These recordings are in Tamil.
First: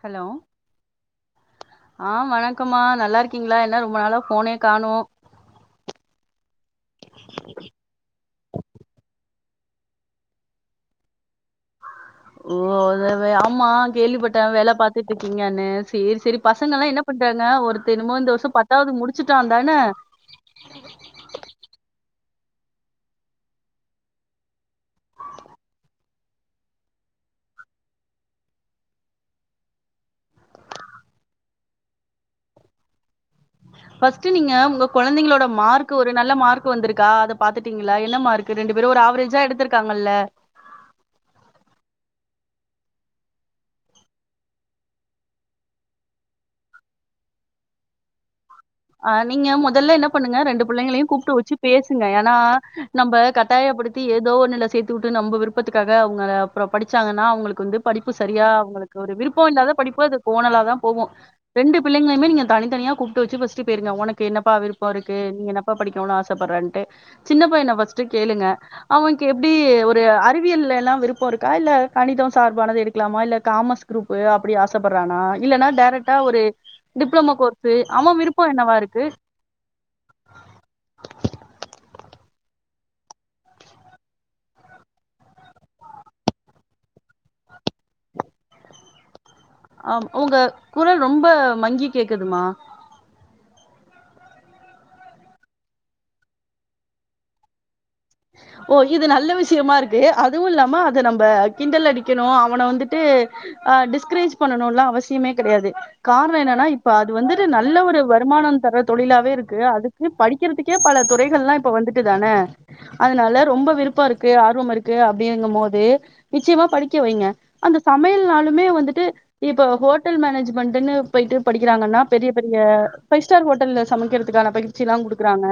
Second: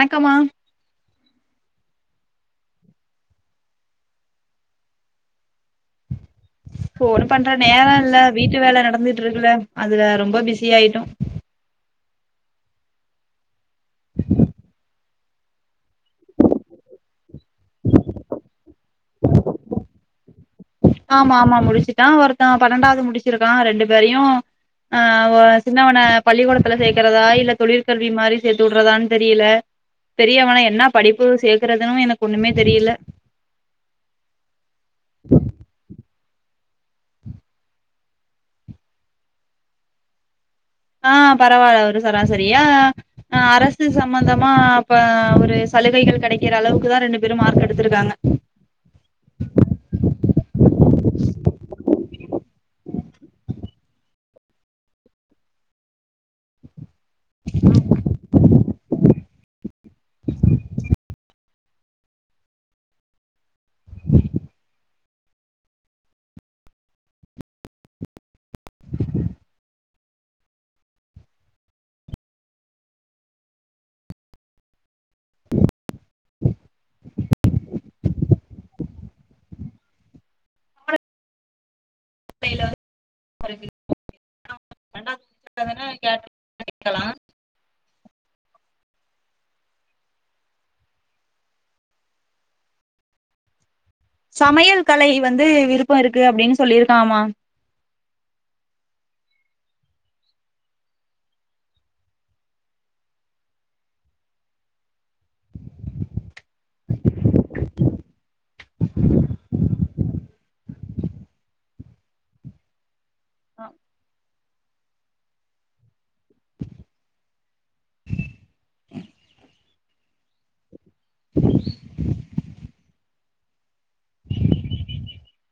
ஹலோ ஆ வணக்கமா நல்லா இருக்கீங்களா என்ன ரொம்ப நாளா போனே கானோ போன் பண்ற நேரம் இல்ல வீட்டு வேல நடந்துட்டு இருக்குல அதுல ரொம்ப பிஸி ஆயிட்டோ ஓ அதா அதா ஆமா கேள்விப்பட்டே வேல பாத்துட்டு இருக்கீங்கன்னு சேரி சேரி பசங்கயெல்லா என்ன பண்றாங்க ஒருதெனமோ இந்த வருஷ பத்தாவது முடிச்சிட்டாந்தான ஆமா ஆமா முடிச்சிட்டா ஒருத்த பன்னெண்டாவது முடிச்சிருக்கா ரெண்டு பேரையு ஆ ஒ சின்னவன பள்ளிக்கூடத்துல சேர்க்கறதா இல்ல தொழிற்கல்வி மாரி சேத்து விட்றதான்னு தெரியல பெரியவனா என்ன படிப்பு சேக்கறதுன்னே எனக்கு ஒண்ணுமே தெரியல ஃபஸ்ட் நீங்க உங்க குழந்தைங்களோட மார்க் ஒரு நல்ல மார்க் வந்திருக்கா அத பாத்துட்டீங்களா என்ன மார் க்கு ரெண்டு பேரு ஒரு ஆவரேஜா எடுத்திருக்காங்கல்ல ஆ பரவாயில்ல ஒரு சரா சரியா அ அரசு சம்பந்தமா அப்ப ஒரு சலுகைகள் கிடைக்கிற அளவுக்கு தா ரெண்டு பேரு மார்க் எடுத்திருக்காங்க ஆ நீங்க முதல்ல என்ன பண்ணுங்க ரெண்டு பிள்ளைங்களையு கூப்பிட்டு வச்சு பேசுங்க ஏன்னா நம்ம கட்டாயப்படுத்தி ஏதோ ஒன்னுல சேத்து விட்டு நம்ம விருப்பத்துக்காக அவங்கள அப்புறோ படிச்சாங்கன்னா அவங்களுக்கு வந்து படிப்பு சரியா அவங்களுக்கு ஒரு விருப்ப இல்லாத படிப்பு அது கோனல தா போவு ரெண்டு பிள்ளைங்குமே நீங்க தனித்தனியா கூப்பிட்டு வச்சு ஃபஸ் ட்டு போய்டுங்க உனக்கு என்னா விருப்ப இருக்கு நீ என்னப்பா படிக்கணும்னு ஆசப்பட்றன்ட்டு சின்ன பையன ஃபஸ்ட் கேளுங்க அவனுக்கு எப்டி ஒரு அறிவிய எல்லா விருப்ப இருக்கா இல்ல கணிதம் சார்பானது எடுக்கலாமா இல்ல காமஸ் குரூப் அப்டி ஆசப்பட்றானா இல்லன்னா டைரக்டா ஒரு டிப்ளமோ கோர்ஸ் அவ விரு ப்போ என்னவா இருக்கு ரெண்டாவ [unintelligible] கேட்டரிங் படிக்கலா ஆ உங்க குரல் ரொம்ப மங்கி கேக்குதுமா சமையல் கலை வந்து விருப்ப இருக்கு அப்டின்னு சொல்லி இருக்காமா ஓ இது நல்ல விஷயமா இருக்கு அதுவு இல்லாம அத நம்ம கிண்டல் அடிக்கணு அவன வந்துட்டு ஆ டிஸ்கரேஜ் பண்ணணு எல்லா அவசியமே கிடையாது காரண என்னன்னா இப்ப அது வந்துட்டு நல்ல ஒரு வருமான தர தொழிலாவே இருக்கு அது படிக்கிறதுக்கே பல துறைகள்ல்லா இப்ப வந்துட்டு தானே அதனால ஆ ரொம்ப விருப்ப இருக்கு ஆர்வ இரு க்கு அப்டிங்கு போது நிச்சயமா படிக்க வைங்க அந்த சமையல்னாலுமே வந்துட்டு இப்போ ஹோட்டல் மேனேஜ்மெண்ட்ன்னு போயிட்டு படிக்கிறாங்கன்னா பெரிய பெரிய ஃபைவ் ஸ்டார் ஹோட்டல் சமைக்கிறதுக்கு ஆனா பயிற் ச்சி எல்லா கொடுக்குறாங்க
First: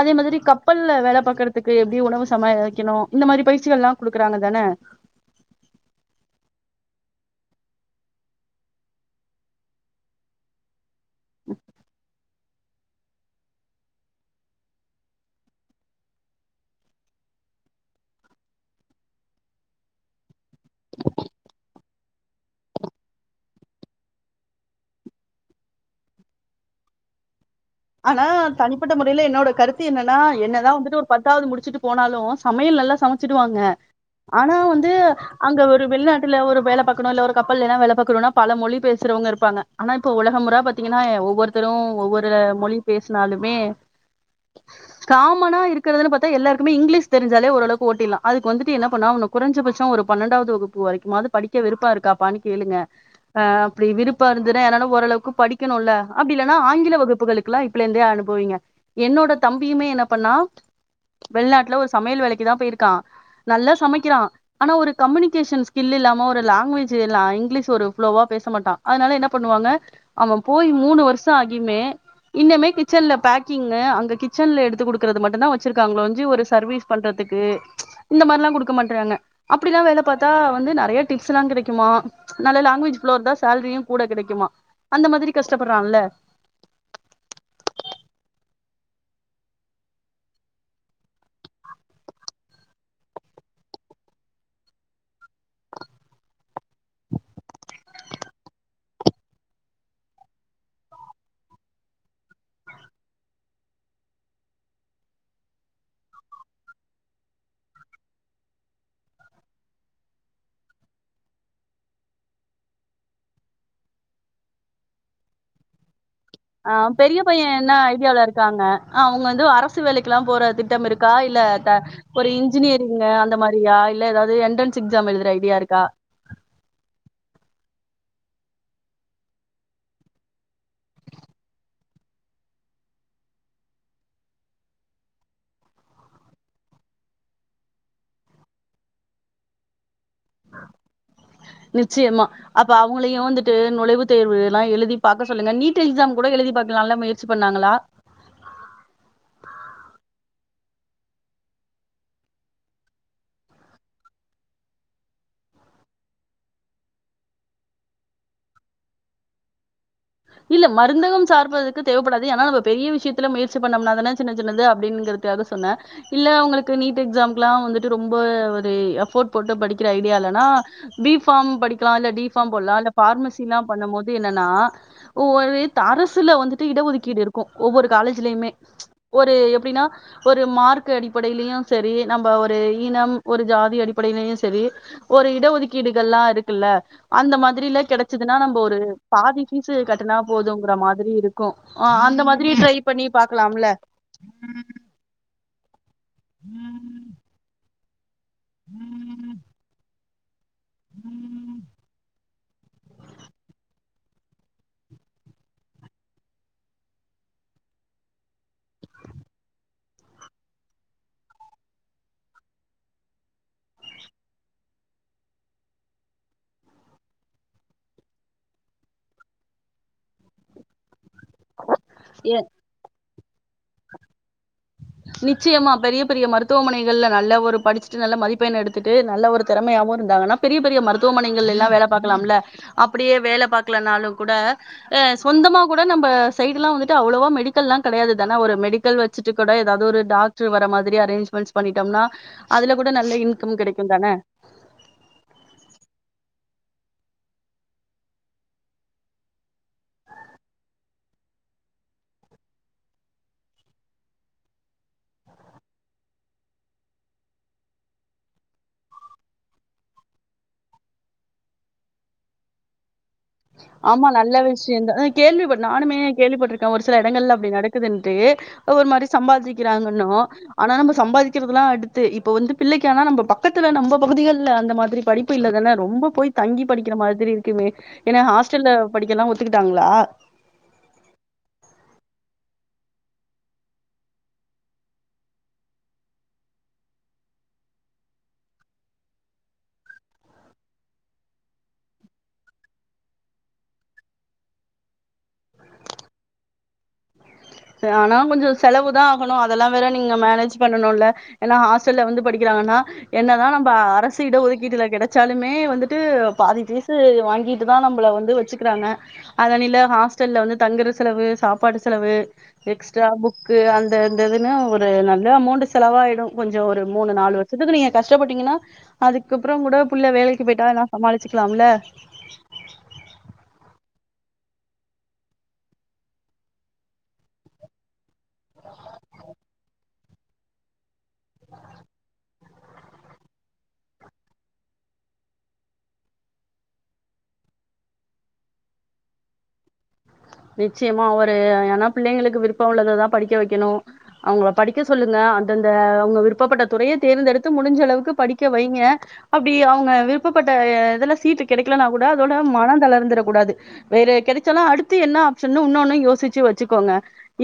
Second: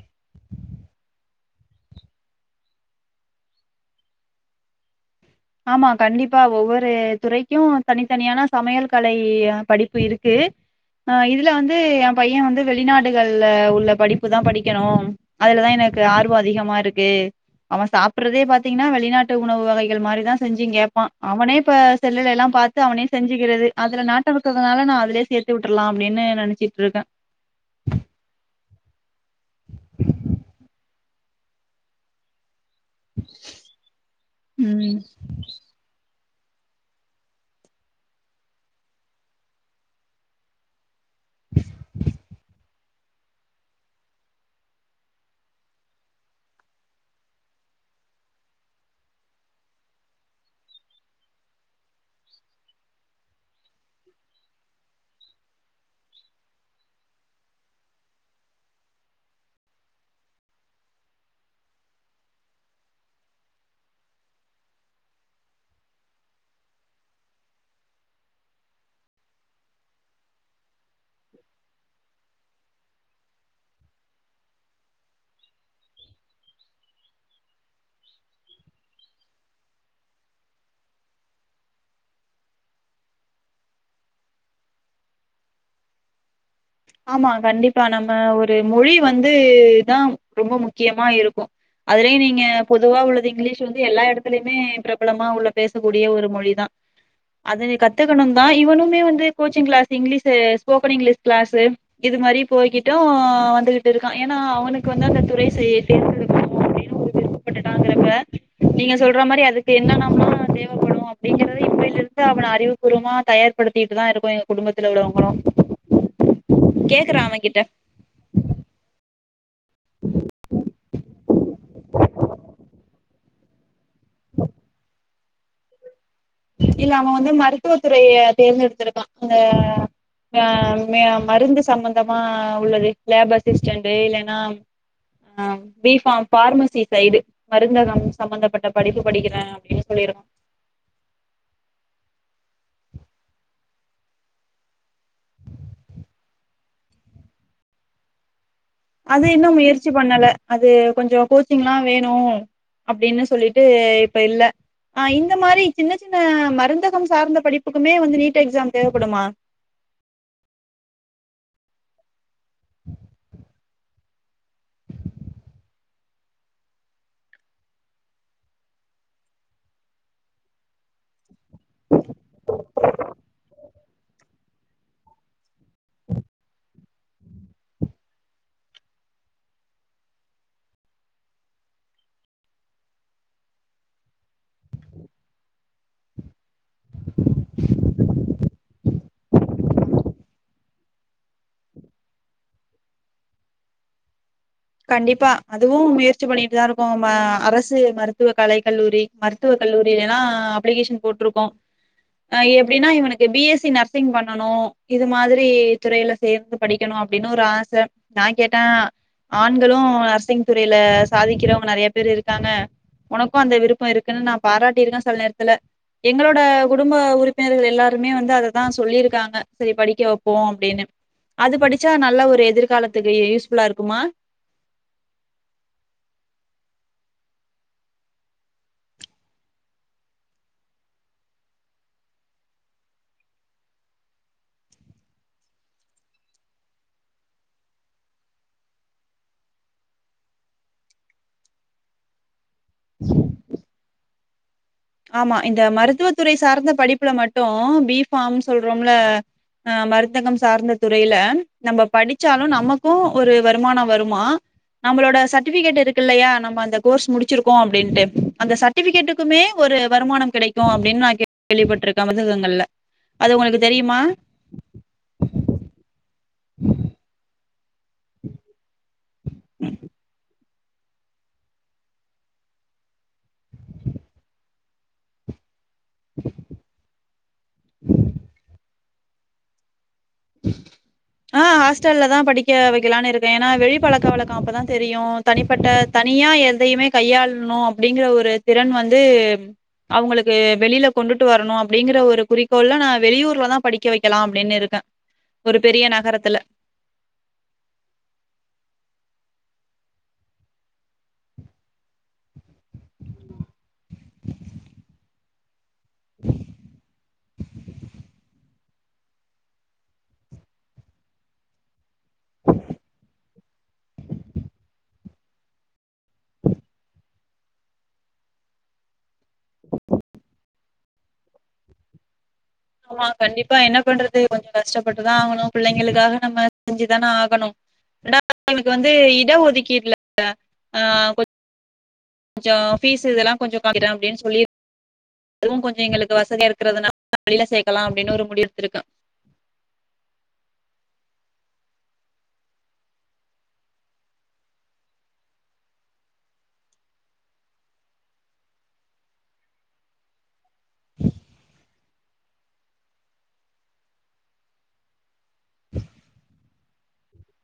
அதே மாதிரி கப்பல வேல பாக்கற துக்கு எப்டி உணவு சமைக்கனு இந்த மாரி பயிற்சிகள் எல்லா கொடுக்குறாங்க தான ஆமா கண்டிப்பா ஒவ்வொரு துறைக்கு தனித்தனியான சமையல் கலை படிப்பு இருக்கு ஆ இதுல வந்து எ பைய வந்து வெளிநாடுகள்ல உள்ள படிப்பு தா படிக்கணு அதுலதா எனக்கு ஆர்வம் அதிகமா இருக்கு அவ சாப்பிட்றதே பாத்தீங்கன்னா வெளிநாட்டு உணவு வகைகள் மாரி தா செஞ்சு கேட்பா அவனே இப்ப செல்லுல எல்லா பாத்து அவனே செஞ்சுக்கிறது அதுல நாட்ட இருக்கனால நா அதுலயே சேத் து விட்டுறலா அப்டின்னு நினச்சிட்டு இருக்க ஆனா தனிப்பட்ட முறையில என்னோட கருத்து என்னனா என்னதா வந்துட்டு ஒரு பத்தாவ்து முடிச்சுட்டு போனாலு சமையல் நல்லா செஞ் சமைச்சிடுவாங்க ஆனா ம் வந்து அங்க ஒரு வெளிநாட்ல ஒரு வேல பாக்கணு இல்ல ஒரு கப்பலேலா வேல பாக்கணுனா பல மொழி பேசுறவங்க இருப்பாங்க ஆனா இப்போ உலகமுறா பாத்தீங்கன்னா ஒவ்வொர்த்தரு ஒவ்வொரு மொழி பேசினாலுமே காமனா இருக்கிறதுனு பாத்தா எல்லாருக்குமே இங்கிலீஷ் தெரிஞ்சாலே ஓரளவுக்கு ஓட்டிலா அதுக்கு வந்துட்டு என்ன பண்னாவ்ணு குறைஞ்சபட்ச ஒரு பன்னெண்டாவது வகுப்பு வரைக்குமாது படிக்க விருப்ப இருக்காப்பானு கேளுங்க ஆ அப்டி விருப்ப இருந்துனா ஏனால ஓரளவுக்கு படிக்கணுலே அப்டி இல்லனா ஆங்கில வகுப்புகளுக் கிலா இப்பலேந்தே அனுபுவீங்க என்னோட தம்பியுமே என்ன பண்ணா வெளிநாட்ல ஒரு சமையல் வேலைக்கு தா போயிருக்கா நல்லா சமைக்கிறா ஆனா ஒரு கம்யூனிகேஷன் ஸ்கில் இல்லாம ஒரு லாங்குவேஜிலா இங்கிலீஷ் ஒரு ப்ளோவா பேச மாட்டா அதனால என்ன பண்ணுவாங்க அவ போயி மூணு வர்ஷ ஆகிமே இன்னமே கிச்சன்ல பேக்கிங்கு அங்க கிச்சன்ல எடுத்து குடுக்கறது மட்டுந்தா வச்சிருக்காங்ளோஞ்சி ஒரு சர்வீஸ் பண்றதுக்கு இந்த மார்லா குடுக்க மாட்றாங்க அப்டில வேல பாத்தா வந்து நறைய டிப்ஸ்லா கிடைக்குமா நல்ல லாங்குவேஜ் புளோர்ந்தா சேல்ரியு கூட கிடைக்குமா அந்த மாதிரி கஷ்டப்பட்றால ஆமா கண்டிப்பா நம்ம ஒரு மொழி வந்து தா ரொம்ப முக்கியமா இருக்கு அதுலயு நீங்க பொதுவா உள்ளது இங்கிலீஷ் வந்து எல்லா எடத்திலியுமே பிரபலமா உள்ள பேசக்கூடிய ஒரு மொழி தா அது நீ கத்துக்கணுந்தா இவனுமே வந்து coaching class English spoken English class இது மாரி போய்கிட்டு வந்துகிட்டு இருக்கா ஏனா அவனுக்கு வந்து அந்த துறை சே தேர்ந்தெடுக்கணு அப்டின் விருப்பப்பட்டுட்டாங்கறப்ப நீங்க சொல்ற மாரி அதுக்கு என்னனம தேவ படு மா அப்டிங்கறது இப்பய்லர்ந்து அவன அறிவுபூர்வமா தயார் படுத்திட்டுதா இருக்கோ எங்க குடும்பத்துல உள்ளவங்களு ஆ பெரிய பைய என்னாய் இந்தியாவுல இருக்காங்க அனா அவுங்க வந்து அரசு வேலைக்கிலா போற திட்டம் இருக்கா இல்ல தன் ஒரு இன்ஜினியரிங்க அந்த மாரியா இல்ல ஏதாவ்து என்ட்ரன்ஸ் எக்ஸாம் எழுதுற ஐடியா இருக்கா இல்ல அவ வந்து மருத்துவ துறைய தேர்ந்தெடுத்திருக்கா அந்த மருந்து சம்பந்தமா உள்ளது லேப் அசிஸ்டன்டு இல்லேனா ஆ பி ஃபார்ம் பார்மசி சைடு மருந்தகம் சம்பந்தப்பட்ட படிப்பு படிக்கிறே அப்டின் சொல்லியிருக்கோ நிச்சயமா அப்ப அவுங்களையு வந்துட்டு நுழைவு தேர்வு லா எழுதி பாக்க சொல்லுங்க நீட் எக்ஸாம் கூட எழுதி பாக்லாலா முயற்சி பண்ணாங்களா அது இன்னு முயற்சி பண்ணல அது கொஞ்ச கோச்சிங்லா வேணு அப்டினு சொல்லிட்டு இப்ப இல்ல ஆ இந்த மாரி சின்ன சின்ன மருந்தகம் சார்ந்த படிப்புக்குமே வந்து நீட் எக்ஸாம் தேவப்படுமா இல்ல மருந்தகம் சார்ப்பதுக்கு தேவப்படாது ஏனா நம்ம பெரிய விஷயத்துல முயற் சி பண்ணம்ன தானே சின்ன சின்னது அப்டிங்கிறதுக்காக சொன்ன இல்ல அவுங்களுக்கு நீட் எக்ஸாம்கிலா வந்துட்டு ரொம்ப ஒரு எஃபோர்ட் போட்டு படிக்கிற ஐடியா இல்லனா பி ஃபார்ம் படிக்கிலா இல்ல டி ஃபார்ம் போட்லா இல்ல ஃபார்மசிலா பண்ணும் போது என்னனா ஒவ்வொரு அரசுல வந்துட்டு இட ஒதுக்கீடு இருக்கு ஒவ்வொரு காலேஜ்லயுமே ஒரு எப்டினா ஒரு மார்க்கு அடிப்படையிலயு செரி நம்ப ஒரு இனம் ஒரு ஜாதி அடிப்படையிலயு செரி ஒரு இட ஒதுக்கீடுகள்லா இருக்குல்ல அந்த மாதிரில கெடச்சுதுனா நம்ப ஒரு பாதி பீஸு கட்டனா போதுங்கிற மாதிரி இருக்கு ஆ அந்த மாதிரி ட்ரை பண்ணி பாக்லாம்ல உம் கண்டிப்பா அதுவு முயற்சி பண்ணிட்தா இருக்கோ ம அரசு மருத் துவ கலை கல்லூரி மருத்துவக் கல்லூரிலேலா அலகேஷன் போட்ருக்கோ அ எப்டினா இவனுக்கு பி எஸ் சி நர்ஸ் ர்சிங் பண்ணனு இது மாதிரி துறையில சேந்து படிக்கணு அப்டின்னு ஒரு ஆச நா கேட்டே ஆண்களு நர்சிங் துறையில சாதிக்கிறவங்க நெறைய பேர் இருக்காங்க ஒனக்கு அந்த விருப்ப இருக்குன்னு நா பாராட்டுருக்க செல நேரத்துல எங்களோட குடும்ப உறுப்பினர்கள் எல்லாருமே வந்து அததா சொல்லிருக்காங்க சரி படிக்க வப்போ அப்டின்னு அது படிச்சா நல்ல ஒரு எதிர்காலத்துக்கு இ யூஸ் ஃபுல்லா இருக்குமா நிச்சியமா பெரிய பெரிய மருத்துவமனைகள்ல நல்ல ஒரு படிச்சுட்டு நல்ல மதிப்பெண் எடுத்துட்டு நல்ல ஒரு திறமையாவவு இருந்தாங்கன்னா பெரிய பெரிய மருத்துவமனைகளெல்லா வேல பாக்கலாம்ல அப்டியே வேல பாக்கலனாலு கூட அ சொந்தமா கூட நம்ப சைடுல்லா வந்துட்டு அவ்ளோவா மெடிக்கல்லா கெடையாது தானே ஒரு மெடிக்கல் வச்சுட்டு கூட எதாவது ஒரு டாக்டர் வர மாதிரி அரேஞ்ச்மென்ட்ஸ் பண்ணிட்டோம்னா அதுல கூட நல்ல இன்கம் கெடைக்கு தானே ஆமா இந்த மருத்துவத்துறை சார்ந்த படிப்புல மட்டு பி ஃபாம்னு சொல்றோம்ல அ மருந்தகம் சார்ந்த துறையில நம்ப படிச்சாலு நமக்கு ஒரு வருமானம் வருமா நம்மளோட சர்டிஃபிகேட் இருக்குல்லயா நம்ம அந்த கோர்ஸ் முடிச்சிருக்கோ அப்டின்னுட்டு அந்த சர்டிஃபிகேட்டுக்குமே ஒரு வருமானம் கெடைக்கு அப்டின்னு நா கேள்விப்பட்டிருக்கே மருந்தகங்கள்ல அது உங்களுக்கு தெரியுமா? ஆமா நல்ல விஷயதா கேள்வி பட் நானுமே கேள்விப்பட்டிருக்கே ஒரு சில எடங்கள்ல அப்டி நடக்குதுன்ட்டு ஒரு மாரி சம்பாதிக்கிறாங்கன்னு ஆனா நம்ப சம்பாதிக்கிறதுல்லா அடுத்து இப்போ வந்து பிள்ளைக்கு ஆனா நம்ப பக்கத்துல நம்ப பகுதிகள்ல அந்த மாதிரி படிப்பு இல்லதான ரொம்ப போய் தங்கி படிக்கிற மாதிரி இருக்குமே ஏனா ஹாஸ்டல் ல படிக்கல்லா ஒத்துக்கிட்டாங்களா ஆ ஹாஸ்டல்ல தா படிக்க வெக்கலானு இருக்கே ஏன்னா வெளி பழக்க வழக்க அப்பதா தெரியு தனிப்பட்ட தனியா எதையுமே கையாளணு அப்டிங்கற ஒரு திறன் வந்து அவுங்களுக்கு வெளியில கொண்டுட்டு வரணு அப்டிங்கிற ஒரு குறிக்கோள்ல நா வெளியூர்லதா படிக்க வைக்கலா அப்டின்னு இருக்கே ஒரு பெரிய நகரத்துல ஆனா கொஞ்ச செலவு தா ஆகணு அதெல்லா வேற நீங்க மேனேஜ் பண்ணணுல ஏன்னா ஹாஸ்டல்ல வந்து படிக்கிறாங்கன்னா என்னதா நம்ப அரசு இட ஒதுக்கீட்டுல கெடச்சாலுமே வந்து ட்டு பாதி பீசு வாங்கி ட்டு தா நம்பள வந்து வச்சுக்கிறாங்க அதனில ஹாஸ்டல்ல வந்து தங்குற செலவு சாப்பாடு செலவு எக்ஸ்ட்ரா புக்கு அந்த இந்ததுன்னு ஒரு நல்ல அமௌண்ட் செலவாயிடு கொஞ்ச ஒரு மூணு நாலு வரு சத்துக்கு நீங்க கஷ்டப்பட்டீங்கன்னா அதுக்கப்புறோ கூட புள்ள வேலைக்கு போய்ட்டா எல்லா சமாளிச்சுக்கலாம்ல ஆமா கண்டிப்பா என்ன பண்றது கொஞ்ச கஷ்டப்பட்டுதா ஆகணு பிள்ளைங்களுக்காக நம்ம செஞ்சுதானே ஆகணு ரெண்டாவது அவளுக்கு வந்து இட ஒதுக்கீடுல ஆ கொஞ்ச ஃபீஸ் இதெல்லா கொஞ்ச கம்மி பண்ணிக்கிறே அப்டின்னு சொல்லிரு அதுவு கொஞ்ச எங்களுக்கு வசதியா இருக்குறதுனால வெளில சேக்கலா அப்டின்னு ஒரு முடிவெடுத்துருக்கே நிச்சயமா ஒரு ஏனா பிள்ளைங்களுக்கு விருப்ப உள்ளததா படிக்க வெக்கணு அவுங்கள படிக்க சொல்லுங்க அந்தந்த அவுங்க விருப்பப்பட்ட துறைய தேர்ந்தெடுத்து முடிஞ்ச அளவுக்கு படிக்க வைங்க அப்டி அவுங்க விருப்பப்பட்ட இதுல சீட்டு கெடைக்கலனா கூட அதோட மன தளர்ந்துர கூடாது வேற கெடச்சாலு அடுத்து என்ன ஆப்ஷன்னு இன்னொன்னு யோசிச்சு வச்சுக்கோங்க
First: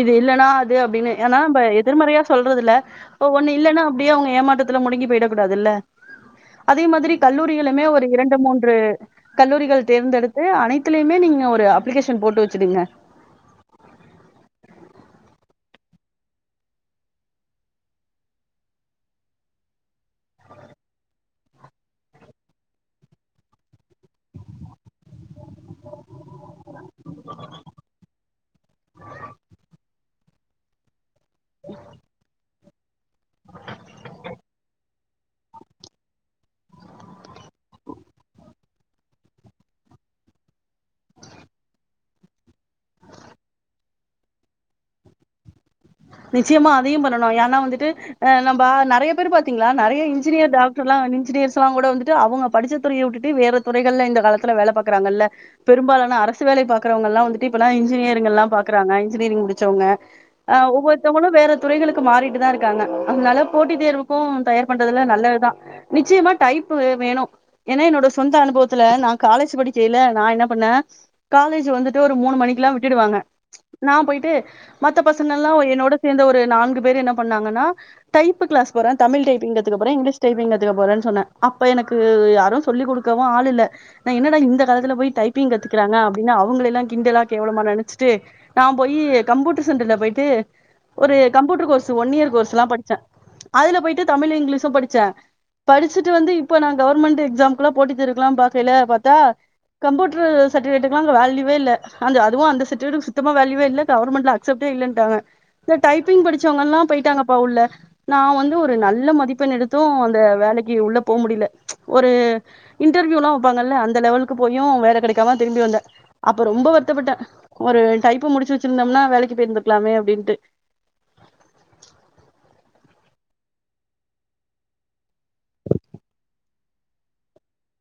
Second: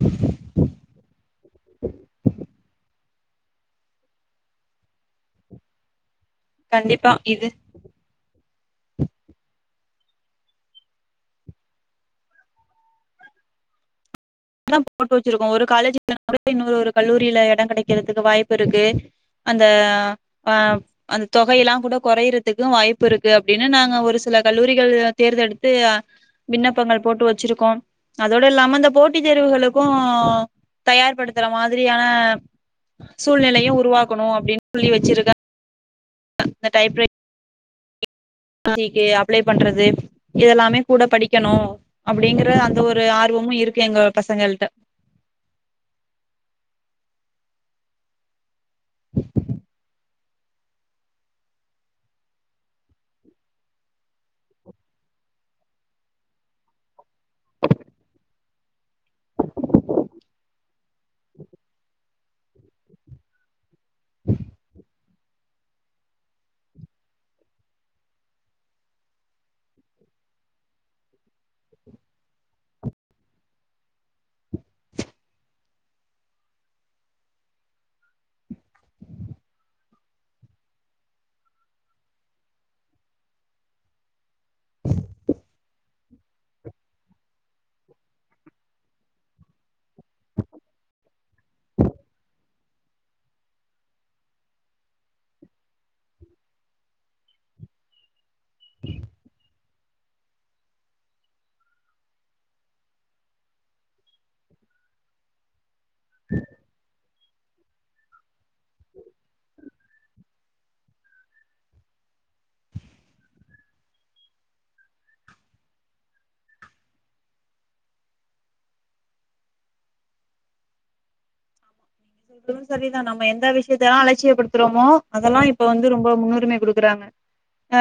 இது இல்லன்னா அது அப்டின்னு ஏன்னா நம்ப எதிர்மறையா சொல்றதுல்ல இப்ப ஒண்ணு இல்லன்னா அப்டியே அவுங்க ஏமாத்தத்துல முடிங்கி போயிட கூடாதுல்ல அதே கண்டிப்பா மாதிரி இது கல்லூரிகளுமே ஒரு இரண்டு மூன்று கல்லூரிகள் தேர்ந்தெடுத்து அனைத்துலயுமே நீங்க ஒரு அப்ளிகேஷன் போட்டு வச்சுடுங்க அப்டி தா போட்டு வச்சிருக்கோ ஒரு காலேஜ் இல்லனா கூட இன்னொரு ஒரு கல்லூரியில எட கெடைக்குறதுக்கு வாய்ப்புருக்கு அந்த ஆ அந்த தொகையல்லா கூட கொறையிறதுக்கு வாய்ப்பு இருக்கு அப்டின்னு நாங்க ஒரு ஒரு சில கல்லூரிகள் தேர்ந்தெடுத்து விண்ணப்பங்கள் போட்டு வச்சிருக்கோ அதோட இல்லாம இந்த போட் டுளுக்கு தயார்படுத்துற மாதிரியான சூழ்நிலையும் உருவாக்கணு அப்டின்னு சொல்லி வச்சிருக்க இந்த டைப்ரை ஜிகே அப்ளை பண்றது இதெல்லாமே கூட படிக்கணு அப்டிங்ற அந்த ஒரு ஆர்வமு இருக்கு எங்க பசங்கள்ட்ட நிச்சயமா அதையு பண்ணணு ஏன்னா வந்துட்டு நம்ப நெறைய பேரு பாத்தீங்ளா நெறைய இன்ஜினியர் டாக்டர்ல்லா இன்ஜினியர்ஸ்ல்லா கூட வந்துட்டு அவங்க படிச்ச துறைய விட்டுட்டு வேற துறைகள்ல இந்த காலத்துல வேல பாக்குறாங்கல்ல பெரும்பாலான அரசு வேலை பாக்குறவங்கல்லா வந்துட்டு இப்பெல்லா இஜ்ஜினியரிங்கல்லா பாக்குறாங்க இன்ஜினியரிங் முடிச்சவங்க ஆ ஒவ்வொருத்தவங்களு வேற துறைகளுக்கு மாறிட்டு தா இருக்காங்க அதனால போட்டித் தேர்வுக்கு தயார் பண்றது நல்லதுதா நிச்சயமா டைப்பு வேணு ஏன்னா என்னோட சொந்த அனுபவத்துல நா காலேஜ் படிக்கைல நா என்ன பண்ண காலேஜ் வந்துட்டு ஒரு மூணு மணிக்கெல்லா விட்டுடுவாங்க நா போய்ட்டு மத்த பசங்கல்லா என்னோட சேந்த ஒரு நான்கு பேர் என்ன பண்ணாங்கன்னா டைப்பு கிளாஸ் போறே தமிழ் டைப்பிங் காத்துக் போறே இங்கிலீஷ் டைப்பிங் கத்துக்க போறேனு சொன்ன அப்ப எனக்கு யாரு சொல்லி கொடு க்கவு ஆளில்ல நா என்னடா இந்த காலத்துல போய் டைப்பிங் கத்துக்கறாங்க அப்டின்னு அவங்களல்லா கிண்டலா கேவலமா நெனச்சிட்டு நா போயி கம்ப்யூட்டர் சென்டர்ல போயிட்டு ஒரு கம்ப்யூட்டர் கோர்ஸ் ஒன் இயர் கோர்ஸ்ல்லா படிச்சே அதுல போய்ட்டு தமிழு இங்லீஷு படிச்சே படிச்சுட்டு வந்து இப்ப நா கவர்மெண்ட் எக்ஸாம்கெல்லா போட்டி தேர்வுக்கெல்லா பாக்கையில பாத்தா கம்யூட்டர் சர்டிஃபிகேட்டுகெல்லா அங்க வேல்யூவே இல்ல அதுவு அந்த சர்டிஃபிகேட்க்கு சுத்தமா வேல்யூவே இல்ல கவர்மெண்ட்ல ஷிப்டே இல்லன்டாங்க இந்த டைப்பிங் படிச்சவங்கல்லா போயிட்டாங்கப்பா உள்ள நா வந்து ஒரு நல்ல மதிப்பெண் எடுத்து அந்த வேலக்கி உள்ள போக முடியல ஒரு இன்டர்வியூல்லா வப்பாங்கல்ல அந்த லெவலுக்கு போயு வேல கெடக்காம திரும்பி வந்த அப்ப ரொம்ப வருத்தப்பட்ட ஒரு டைப்ப முடிச்சு வச்சிருந்தொம்னா வேலக்கி போயிருந்துக்லாமே அப்டின்ட்டு அதும் சரிதா நம்ம எந்த விஷ்யத்த அலட்சியப்படுத்துறோமோ அதெல்லா இப்ப வந்து ரொம்ப முன்னுரிமை குடுக்குறாங்க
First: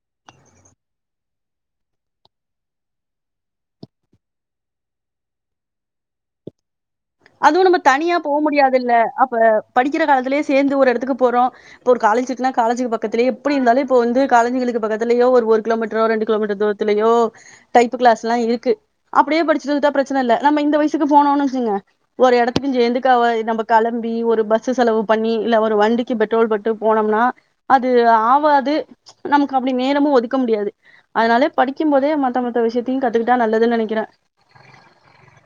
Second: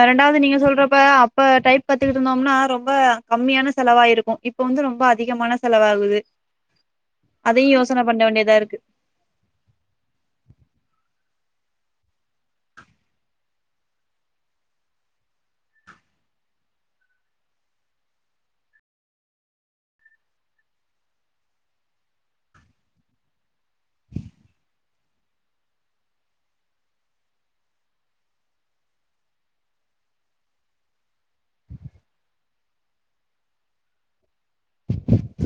ரெண்டாவது நீங்க சொல்றப்ப அப்ப டைப் கத்துக்கிட்ருந்தோம்னா ரொம்ப கம்மியான செலவாயிருக்கு இப்ப வந்து ரொம்ப அதிகமான செலவாவுது அதுவு நம்ம தனியா போ இருக்கு முடியாதுல்ல அப்ப படிக்கிற காலத்துலயே சேந்து ஒரு எடத்துக்கு போறோ இப்ப ஒரு காலேஜ்க்னா காலேஜிக்கு பக்கத்லயே எப்டி இருந்தாலு இப்ப வந்து காலேஜிகளுக்கு பக்கத்லயே ஒரு கிலோமீட்ரோ ரெண்டுகிலோமீட்டர் தூர த்துலயோ டைப்பு கிளாஸ்லா இருக்கு அப்டியே படிச்சிட்டு வந்துட்டா பிரச்சன இல்ல நம்ம இந்த வயசுக்கு போனோனு வச்சுக்குங்க ஒரு எடத்துக்கு இங்கேந்துக்க அவ நம்ம கெளம்பி ஒரு பஸ்ஸு செலவு பண்ணி இல்ல ஒரு வண்டிக்கு பெட்ரோல் போட்டு போனொம்னா அது ஆவாது நமக்கு அப்டி நேரமு ஒதுக்க முடியாது அதனால படிக்கும் போதே மத்த மத்த விஷயத்தயு கத்துக்கிட்டா நல்லதுன்னு நெனக்கிற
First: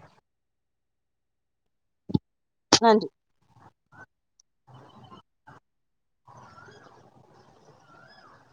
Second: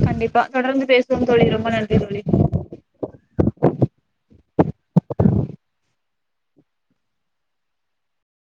கண்டிப்பா தொடர்ந்து பேசுவோம் தோழி ரொம்ப நன்றி தோழி நன்றி